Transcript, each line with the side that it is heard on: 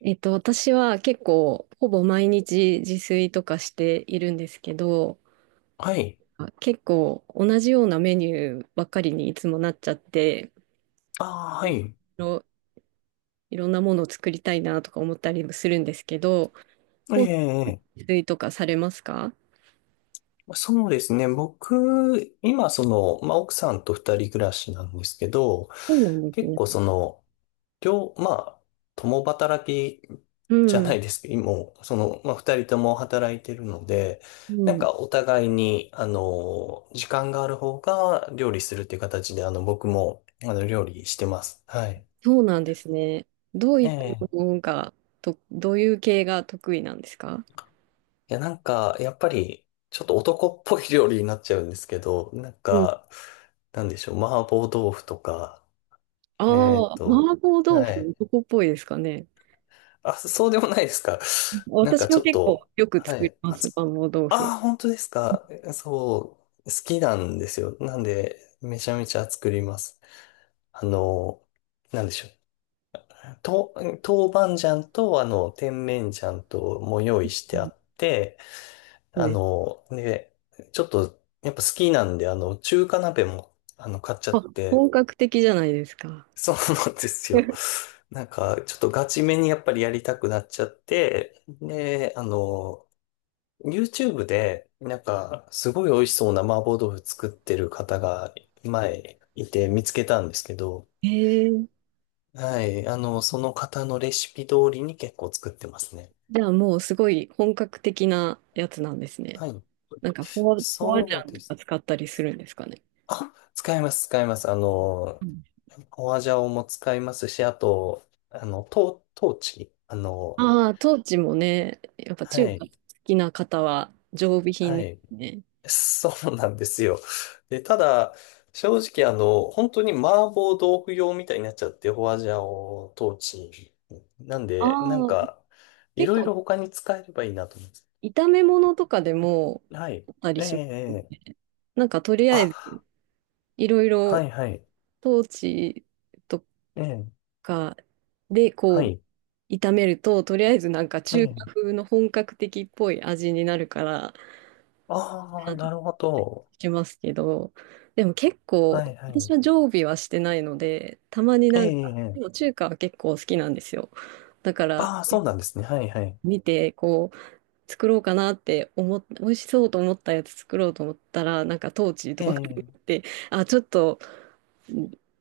right: えっと、私は結構、ほぼ毎日自炊とかしているんですけど、
left: はい。
right: 結構同じようなメニューばっかりにいつもなっちゃって、
left: ああ、は
right: い
left: い。
right: ろ、いろんなものを作りたいなとか思ったりもするんですけど、
left: ええ、ええ、
right: 自炊とかされますか？
left: そうですね。僕、今、その、まあ、奥さんと二人暮らしなんですけど、
right: そうなんです
left: 結
right: ね。
left: 構、その、まあ、共働き
right: う
left: じゃな
right: ん、
left: いですけど、もう、その、まあ、二人とも働いてるので、
right: う
left: なん
right: ん。
left: か、お互いに、あの、時間がある方が料理するっていう形で、あの、僕も、あの、料理してます。はい。
right: そうなんですね。どういった
left: ええ、
right: のが、どういう系が得意なんですか？
left: いや、なんか、やっぱり、ちょっと男っぽい料理になっちゃうんですけど、なん
right: うん。
left: か、なんでしょう、麻婆豆腐とか、
right: あ
left: えーっ
right: あ、
left: と、
right: 麻婆豆腐、
left: はい。
right: 男っぽいですかね。
left: あ、そうでもないですか。なん
right: 私
left: か
right: も
left: ちょっ
right: 結構
left: と、
right: よく
left: は
right: 作り
left: い。
right: ます、麻婆豆腐。
left: あー、本当ですか。そう、好きなんですよ。なんで、めちゃめちゃ作ります。あの、なんでしょう。豆板醤と、あの、甜麺醤とも用意し
right: う
left: てあ
right: ん、
left: って、
right: そう
left: あ
right: です。
left: の、ね、ちょっと、やっぱ好きなんで、あの、中華鍋も、あの、買っちゃっ
right: あ、
left: て、
right: 本格的じゃないですか。
left: そうなんですよ。なんか、ちょっとガチめにやっぱりやりたくなっちゃって、で、あの、YouTube で、なんか、すごい美味しそうな麻婆豆腐作ってる方が、前、いて見つけたんですけど、
right: へえ。
left: はい、あの、その方のレシピ通りに結構作ってますね。
right: じゃあもうすごい本格的なやつなんですね。
left: はい。
right: なんかフォアジ
left: そ
right: ャ
left: う
right: ン
left: で
right: とか
left: す。
right: 使ったりするんですかね。
left: あ、使います、使います。あの、ホアジャオも使いますし、あと、あの、トーチ。あの、
right: ああー、トーチもね、やっぱ
left: は
right: 中華
left: い、
right: 好きな方は常備品
left: は
right: で
left: い。
right: すね。
left: そうなんですよ。で、ただ、正直、あの、本当に麻婆豆腐用みたいになっちゃって、ホアジャオ、トーチ。なん
right: あ
left: で、なん
right: あ、
left: か、い
right: 結
left: ろい
right: 構
left: ろ他に使えればいいなと思います。
right: 炒め物とかでも
left: はい。
right: あったり
left: ええ、
right: します
left: ええ。
right: ね。なんかとりあえず
left: あ、
right: いろい
left: は
right: ろ
left: い、はい。
right: トーチと
left: ええ、
right: か、で、
left: は
right: こ
left: い。
right: う、炒めると、とりあえずなんか
left: え
right: 中華
left: え。
right: 風の本格的っぽい味になるから、
left: ああ、
right: なって
left: なるほど。
right: しますけど、でも結
left: は
right: 構、
left: い、は
right: 私
left: い。
right: は常備はしてないので、たまに
left: え
right: なんか、
left: え、
right: で
left: ええ、
right: も中華は結構好きなんですよ。だから、
left: ああ、そうなんですね。はいはい。
right: 見て、こう、作ろうかなって思っ、美味しそうと思ったやつ作ろうと思ったら、なんかトーチーと
left: え
right: か買
left: え。
right: って、あ、ちょっと、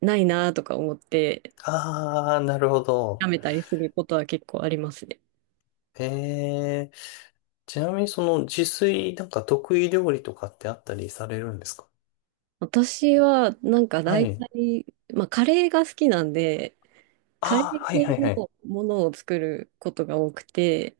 right: ないなとか思って、
left: ああ、なるほ
right: や
left: ど。
right: めたりすることは結構ありますね。
left: ええ。ちなみにその自炊なんか得意料理とかってあったりされるんですか？
right: 私は、なんか
left: は
right: 大
left: い。
right: 体、まあ、カレーが好きなんで、カレー
left: ああ、はい
right: 系
left: はいはい。
right: のものを作ることが多くて、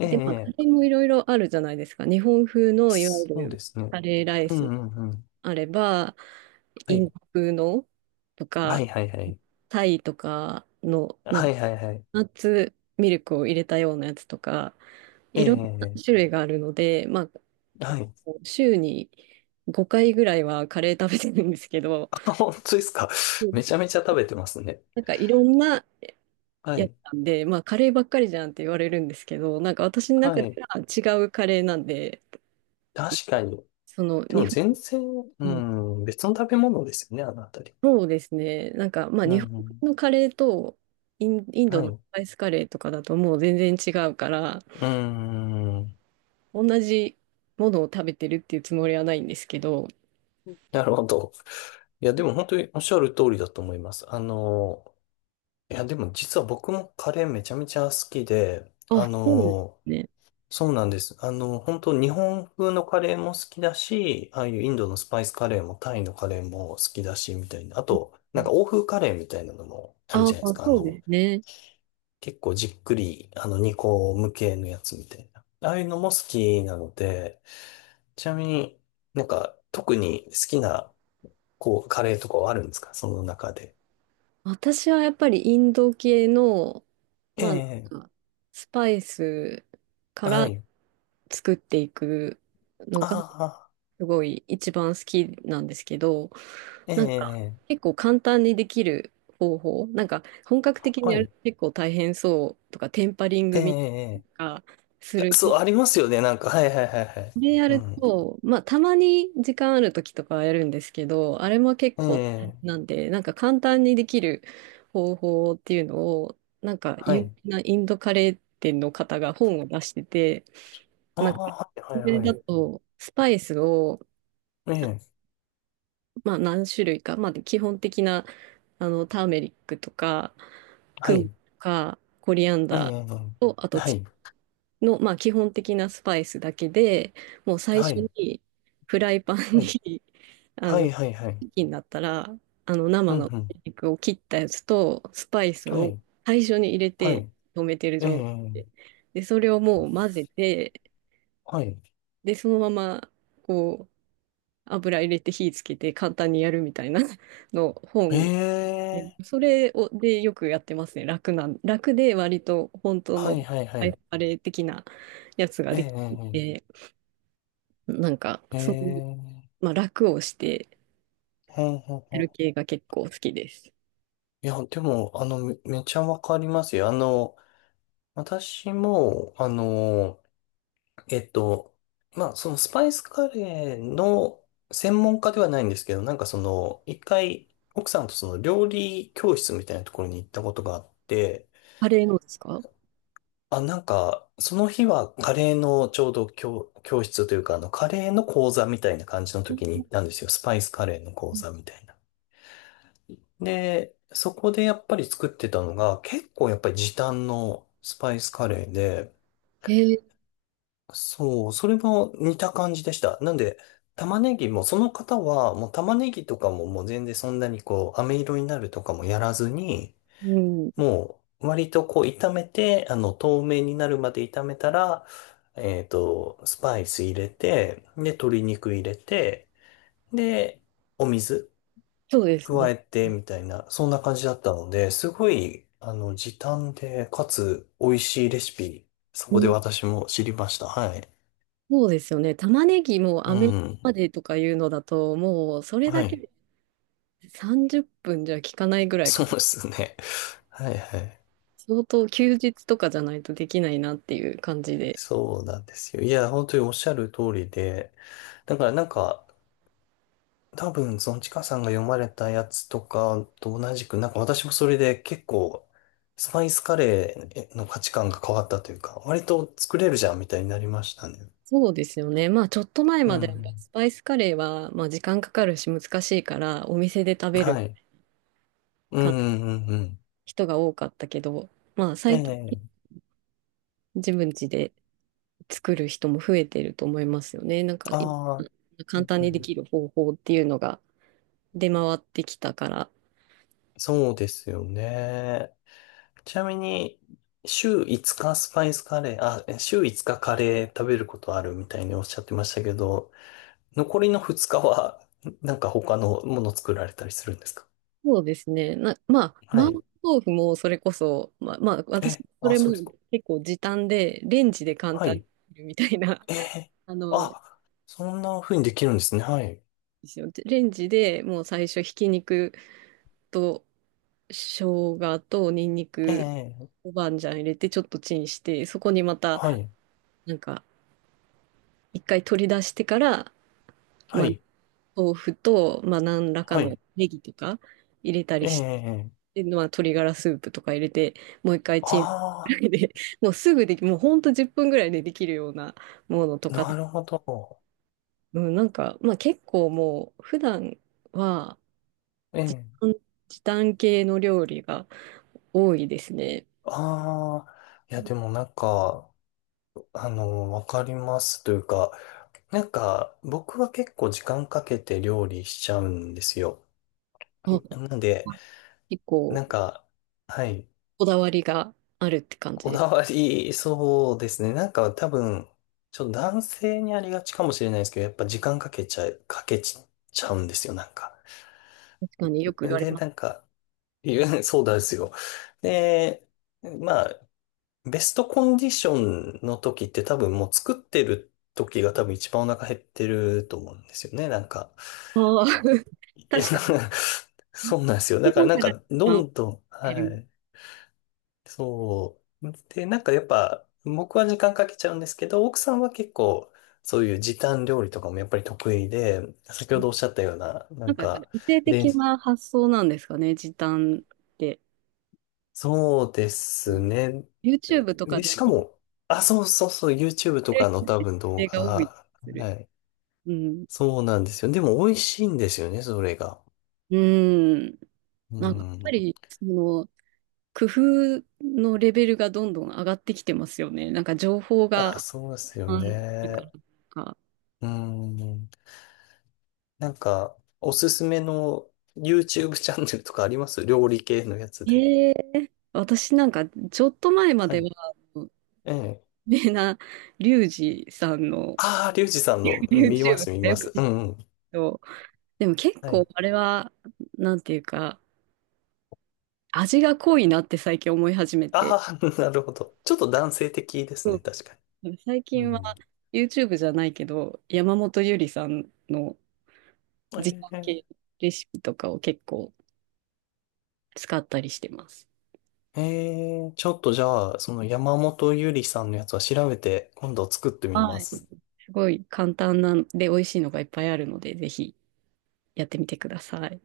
left: え
right: で、まあ、カ
left: え。
right: レ
left: ええ、
right: ーもいろいろあるじゃないですか。日本風のいわゆ
left: そうで
right: る
left: すね。
right: カレーライ
left: うん
right: ス
left: うんうん。
right: あれば、
left: は
right: イン
left: い。
right: ド風のと
left: は
right: か、
left: いはいはい。
right: タイとかの、なん
left: は
right: か、
left: いはいはい。
right: ナッツミルクを入れたようなやつとか、
left: え
right: い
left: え。
right: ろんな
left: え
right: 種類があるので、まあ、
left: え、はい。
right: 週に5回ぐらいはカレー食べてるんですけど、
left: あ、本当ですか。
right: う ん、
left: めちゃめちゃ食べてますね。
right: なんかいろんな
left: は
right: やって
left: い。
right: たんで、まあカレーばっかりじゃんって言われるんですけど、なんか私の中
left: は
right: で
left: い。
right: は違うカレーなんで、
left: 確かに。
right: その
left: で
right: 日
left: も
right: 本、
left: 全然、う
right: うん、
left: ん、別の食べ物ですよね、あのあたり。
right: そうですね、なんかまあ
left: うん
right: 日本
left: うん。
right: のカレーとインド
left: は
right: のス
left: い。
right: パイスカレーとかだともう全然違うから、
left: うーん。
right: 同じものを食べてるっていうつもりはないんですけど、
left: なるほど。いや、でも本当におっしゃる通りだと思います。あの、いや、でも実は僕もカレーめちゃめちゃ好きで、あ
right: あ、そうです
left: の、
right: ね。
left: そうなんです。あの、本当日本風のカレーも好きだし、ああいうインドのスパイスカレーもタイのカレーも好きだし、みたいな。あと、なんか欧風カレーみたいなのもある
right: あ
left: じゃないです
right: あ、
left: か。あ
right: そうで
left: の、
right: すね。
left: 結構じっくり、あの、煮込む系のやつみたいな。ああいうのも好きなので、ちなみになんか特に好きなこう、カレーとかはあるんですかその中で？
right: 私はやっぱりインド系の、
left: え
right: まあ、なん
left: え、
right: かスパイスか
left: は
right: ら
left: い。
right: 作っていくのが
left: あ
right: すごい一番好きなんですけど、
left: あ、え
right: なんか
left: え、
right: 結構簡単にできる方法、なんか本格的に
left: は
right: やる
left: い。
right: と結構大変そうとか、テンパリン
left: え
right: グみたい
left: え、
right: なのがする
left: そう、ありますよね。なんか、はいはいはいはい。
right: これや
left: う
right: る
left: ん。
right: と、まあ、たまに時間ある時とかはやるんですけど、あれも結
left: え
right: 構
left: え、
right: なんで、なんか簡単にできる方法っていうのを、なんか
left: は
right: 有
left: い。
right: 名なインドカレー店の方が本を出してて、
left: あ
right: なんか、
left: あ、は
right: そ
left: い、
right: れ
left: はい、は
right: だ
left: い。
right: と、スパイスを、
left: ええ、
right: まあ、何種類か、まあ、基本的な、あの、ターメリックとか、
left: は
right: クミン
left: い。
right: とか、コリアン
left: え
right: ダ
left: え、
right: ーと、あと
left: はい、
right: の、まあ、基本的なスパイスだけで、もう最
left: は
right: 初
left: い、
right: にフライパン
left: はい、
right: に あ
left: は
right: の、
left: い、はい、はい。
right: チキンだったら、あの、生
left: う
right: の
left: ん、
right: 鶏
left: うん、
right: 肉を切ったやつと、スパイス
left: は
right: を
left: い、
right: 最初に入れ
left: は
right: て
left: い。
right: 止めてる
left: え
right: 状態
left: え、
right: で、で、それをもう混ぜて、
left: はい。
right: で、そのまま、こう、油入れて火つけて簡単にやるみたいな の
left: え
right: 本。
left: え、
right: それをでよくやってますね。楽なん、楽で割と本当
left: は
right: の
left: い、
right: ス
left: はい、は
right: パイス
left: い。
right: カレー的なやつが
left: え
right: でき
left: え、
right: て。なんか、
left: え
right: そういう、
left: え、ええ、
right: まあ、楽をして
left: ほんほん
right: や
left: ほ
right: る
left: ん。
right: 系が結構好きです。
left: いや、でも、あの、めちゃわかりますよ。あの、私も、あの、えっと、まあ、そのスパイスカレーの専門家ではないんですけど、なんかその、一回、奥さんとその料理教室みたいなところに行ったことがあって、
right: カレーのですか？
left: あ、なんか、その日はカレーのちょうど教室というか、あの、カレーの講座みたいな感じの時に行ったんですよ。スパイスカレーの講座みたいな。で、そこでやっぱり作ってたのが、結構やっぱり時短のスパイスカレーで、
right: ええ、
left: そう、それも似た感じでした。なんで、玉ねぎも、その方は、もう玉ねぎとかももう全然そんなにこう、飴色になるとかもやらずに、
right: うん、
left: もう、割とこう、炒めて、あの、透明になるまで炒めたら、スパイス入れて、で、鶏肉入れて、で、お水、
right: そうですね。
left: 加えてみたいな、そんな感じだったので、すごい、あの、時短で、かつ美味しいレシピ、そ
right: う
left: こで
right: ん、
left: 私も知りました。はい。
right: そうですよね。玉ねぎも
left: う
right: アメリカ
left: ん。
right: までとかいうのだと、もうそれ
left: は
right: だけ
left: い。
right: で30分じゅっぷんじゃ効かないぐ らい
left: そ
right: か。
left: うですね。はいはい。
right: 相当休日とかじゃないとできないなっていう感じで。
left: そうなんですよ。いや、本当におっしゃる通りで、だからなんか、多分、そのちかさんが読まれたやつとかと同じく、なんか私もそれで結構、スパイスカレーの価値観が変わったというか、割と作れるじゃんみたいになりましたね。
right: そうですよね。まあちょっと前
left: う
right: までやっぱ
left: ん。
right: スパイスカレーはまあ時間かかるし難しいからお店で食べる
left: はい。う
right: か
left: んうんうん、
right: 人が多かったけど、まあ
left: え
right: 最近
left: え。
right: 自分家で作る人も増えてると思いますよね。なんか、
left: ああ、う
right: 簡
left: ん
right: 単
left: う
right: にで
left: ん、
right: きる方法っていうのが出回ってきたから。
left: そうですよね。ちなみに、週5日スパイスカレー、あ、え週5日カレー食べることあるみたいにおっしゃってましたけど、残りの2日は、なんか他のもの作られたりするんですか？
right: そうですね。まあ、
left: は
right: 麻婆
left: い。
right: 豆腐もそれこそ、まあ、私、
left: え、
right: そ
left: あ、
right: れも
left: そうですか。
right: 結構時短で、レンジで簡
left: は
right: 単に
left: い。
right: できるみたいな、
left: え え。
right: あの、
left: あ、そんな風にできるんですね。はい。
right: ですよレンジでもう最初、ひき肉と生姜とニンニ
left: え
right: ク、
left: え。
right: 豆板醤入れて、ちょっとチンして、そこにまた、
left: はい。
right: なんか、一回取り出してから、
left: は
right: まあ、
left: い。
right: 豆腐と、まあ、何らか
left: は
right: の
left: い。
right: ネギとか入れたり
left: え
right: し
left: え。
right: て、まあ、鶏ガラスープとか入れて、もう一回チンぐ
left: あ
right: らいで、もうほんと10分ぐらいでできるようなものと
left: あ、
right: か、
left: なるほど。
right: うん、なんか、まあ、結構もう、普段は
left: え
right: 時
left: え。
right: 短、時短系の料理が多いですね。
left: ああ、いや、でもなんか、あの、わかりますというか、なんか、僕は結構時間かけて料理しちゃうんですよ。
right: あ、
left: なんで、
right: 結構、
left: なんか、はい、
right: こだわりがあるって感じ
left: こだ
right: で
left: わり、そうですね。なんか多分、ちょっと男性にありがちかもしれないですけど、やっぱ時間かけちゃうんですよ、なんか。
right: す。確かによく言われ
left: で、
right: ます。
left: なんか、そうなんですよ。で、まあ、ベストコンディションの時って多分もう作ってる時が多分一番お腹減ってると思うんですよね、なんか。
right: ああ、
left: いや、
right: 確かに。
left: そうなんですよ。
right: だ
left: だからなん
right: か
left: か、
right: ら
left: どんどん、
right: 減
left: は
right: る。
left: い。そう。で、なんかやっぱ、僕は時間かけちゃうんですけど、奥さんは結構、そういう時短料理とかもやっぱり得意で、先ほどおっしゃったような、な
right: な
left: ん
right: んかやっぱり
left: か、
right: 理性
left: で、
right: 的な発想なんですかね、時短って。
left: そうで
right: う
left: す
right: ん、
left: ね。
right: YouTube とか
left: で、し
right: で
left: か
right: 見
left: も、あ、そうそうそう、YouTube と
right: て
left: か
right: る
left: の
right: 人っ
left: 多
right: て
left: 分動
right: 女性が多い気が
left: 画、
right: する。
left: はい。
right: うん。
left: そうなんですよ。でも美味しいんですよね、それが。
right: うん。
left: う
right: なんかやっぱ
left: ん。
right: り、その、工夫のレベルがどんどん上がってきてますよね。なんか情報が、
left: あ、そうですよ
right: あるから
left: ね。
right: か。
left: うん。なんか、おすすめの YouTube チャンネルとかあります料理系のやつで？
right: へえ。私なんか、ちょっと前ま
left: は
right: では、
left: い。
right: あの
left: ええ。
right: 有名なリュウジさんの
left: ああ、リュウジさんの見ま
right: YouTube
left: す、見
right: が
left: ま
right: よく
left: す。う
right: 見る
left: んうん。
right: と、でも結
left: は
right: 構
left: い。
right: あれは、なんていうか、味が濃いなって最近思い始めて、
left: ああ、なるほど。ちょっと男性的です
right: そ
left: ね、
right: う
left: 確か
right: 最
left: に。う
right: 近は
left: ん。
right: YouTube じゃないけど、山本ゆりさんの時
left: え
right: 短
left: え。
right: 系レシピとかを結構使ったりしてます。
left: ええ、ちょっとじゃあ、その山本ゆりさんのやつは調べて、今度作ってみま
right: はい。
left: す。
right: すごい簡単なんで美味しいのがいっぱいあるので、ぜひやってみてください。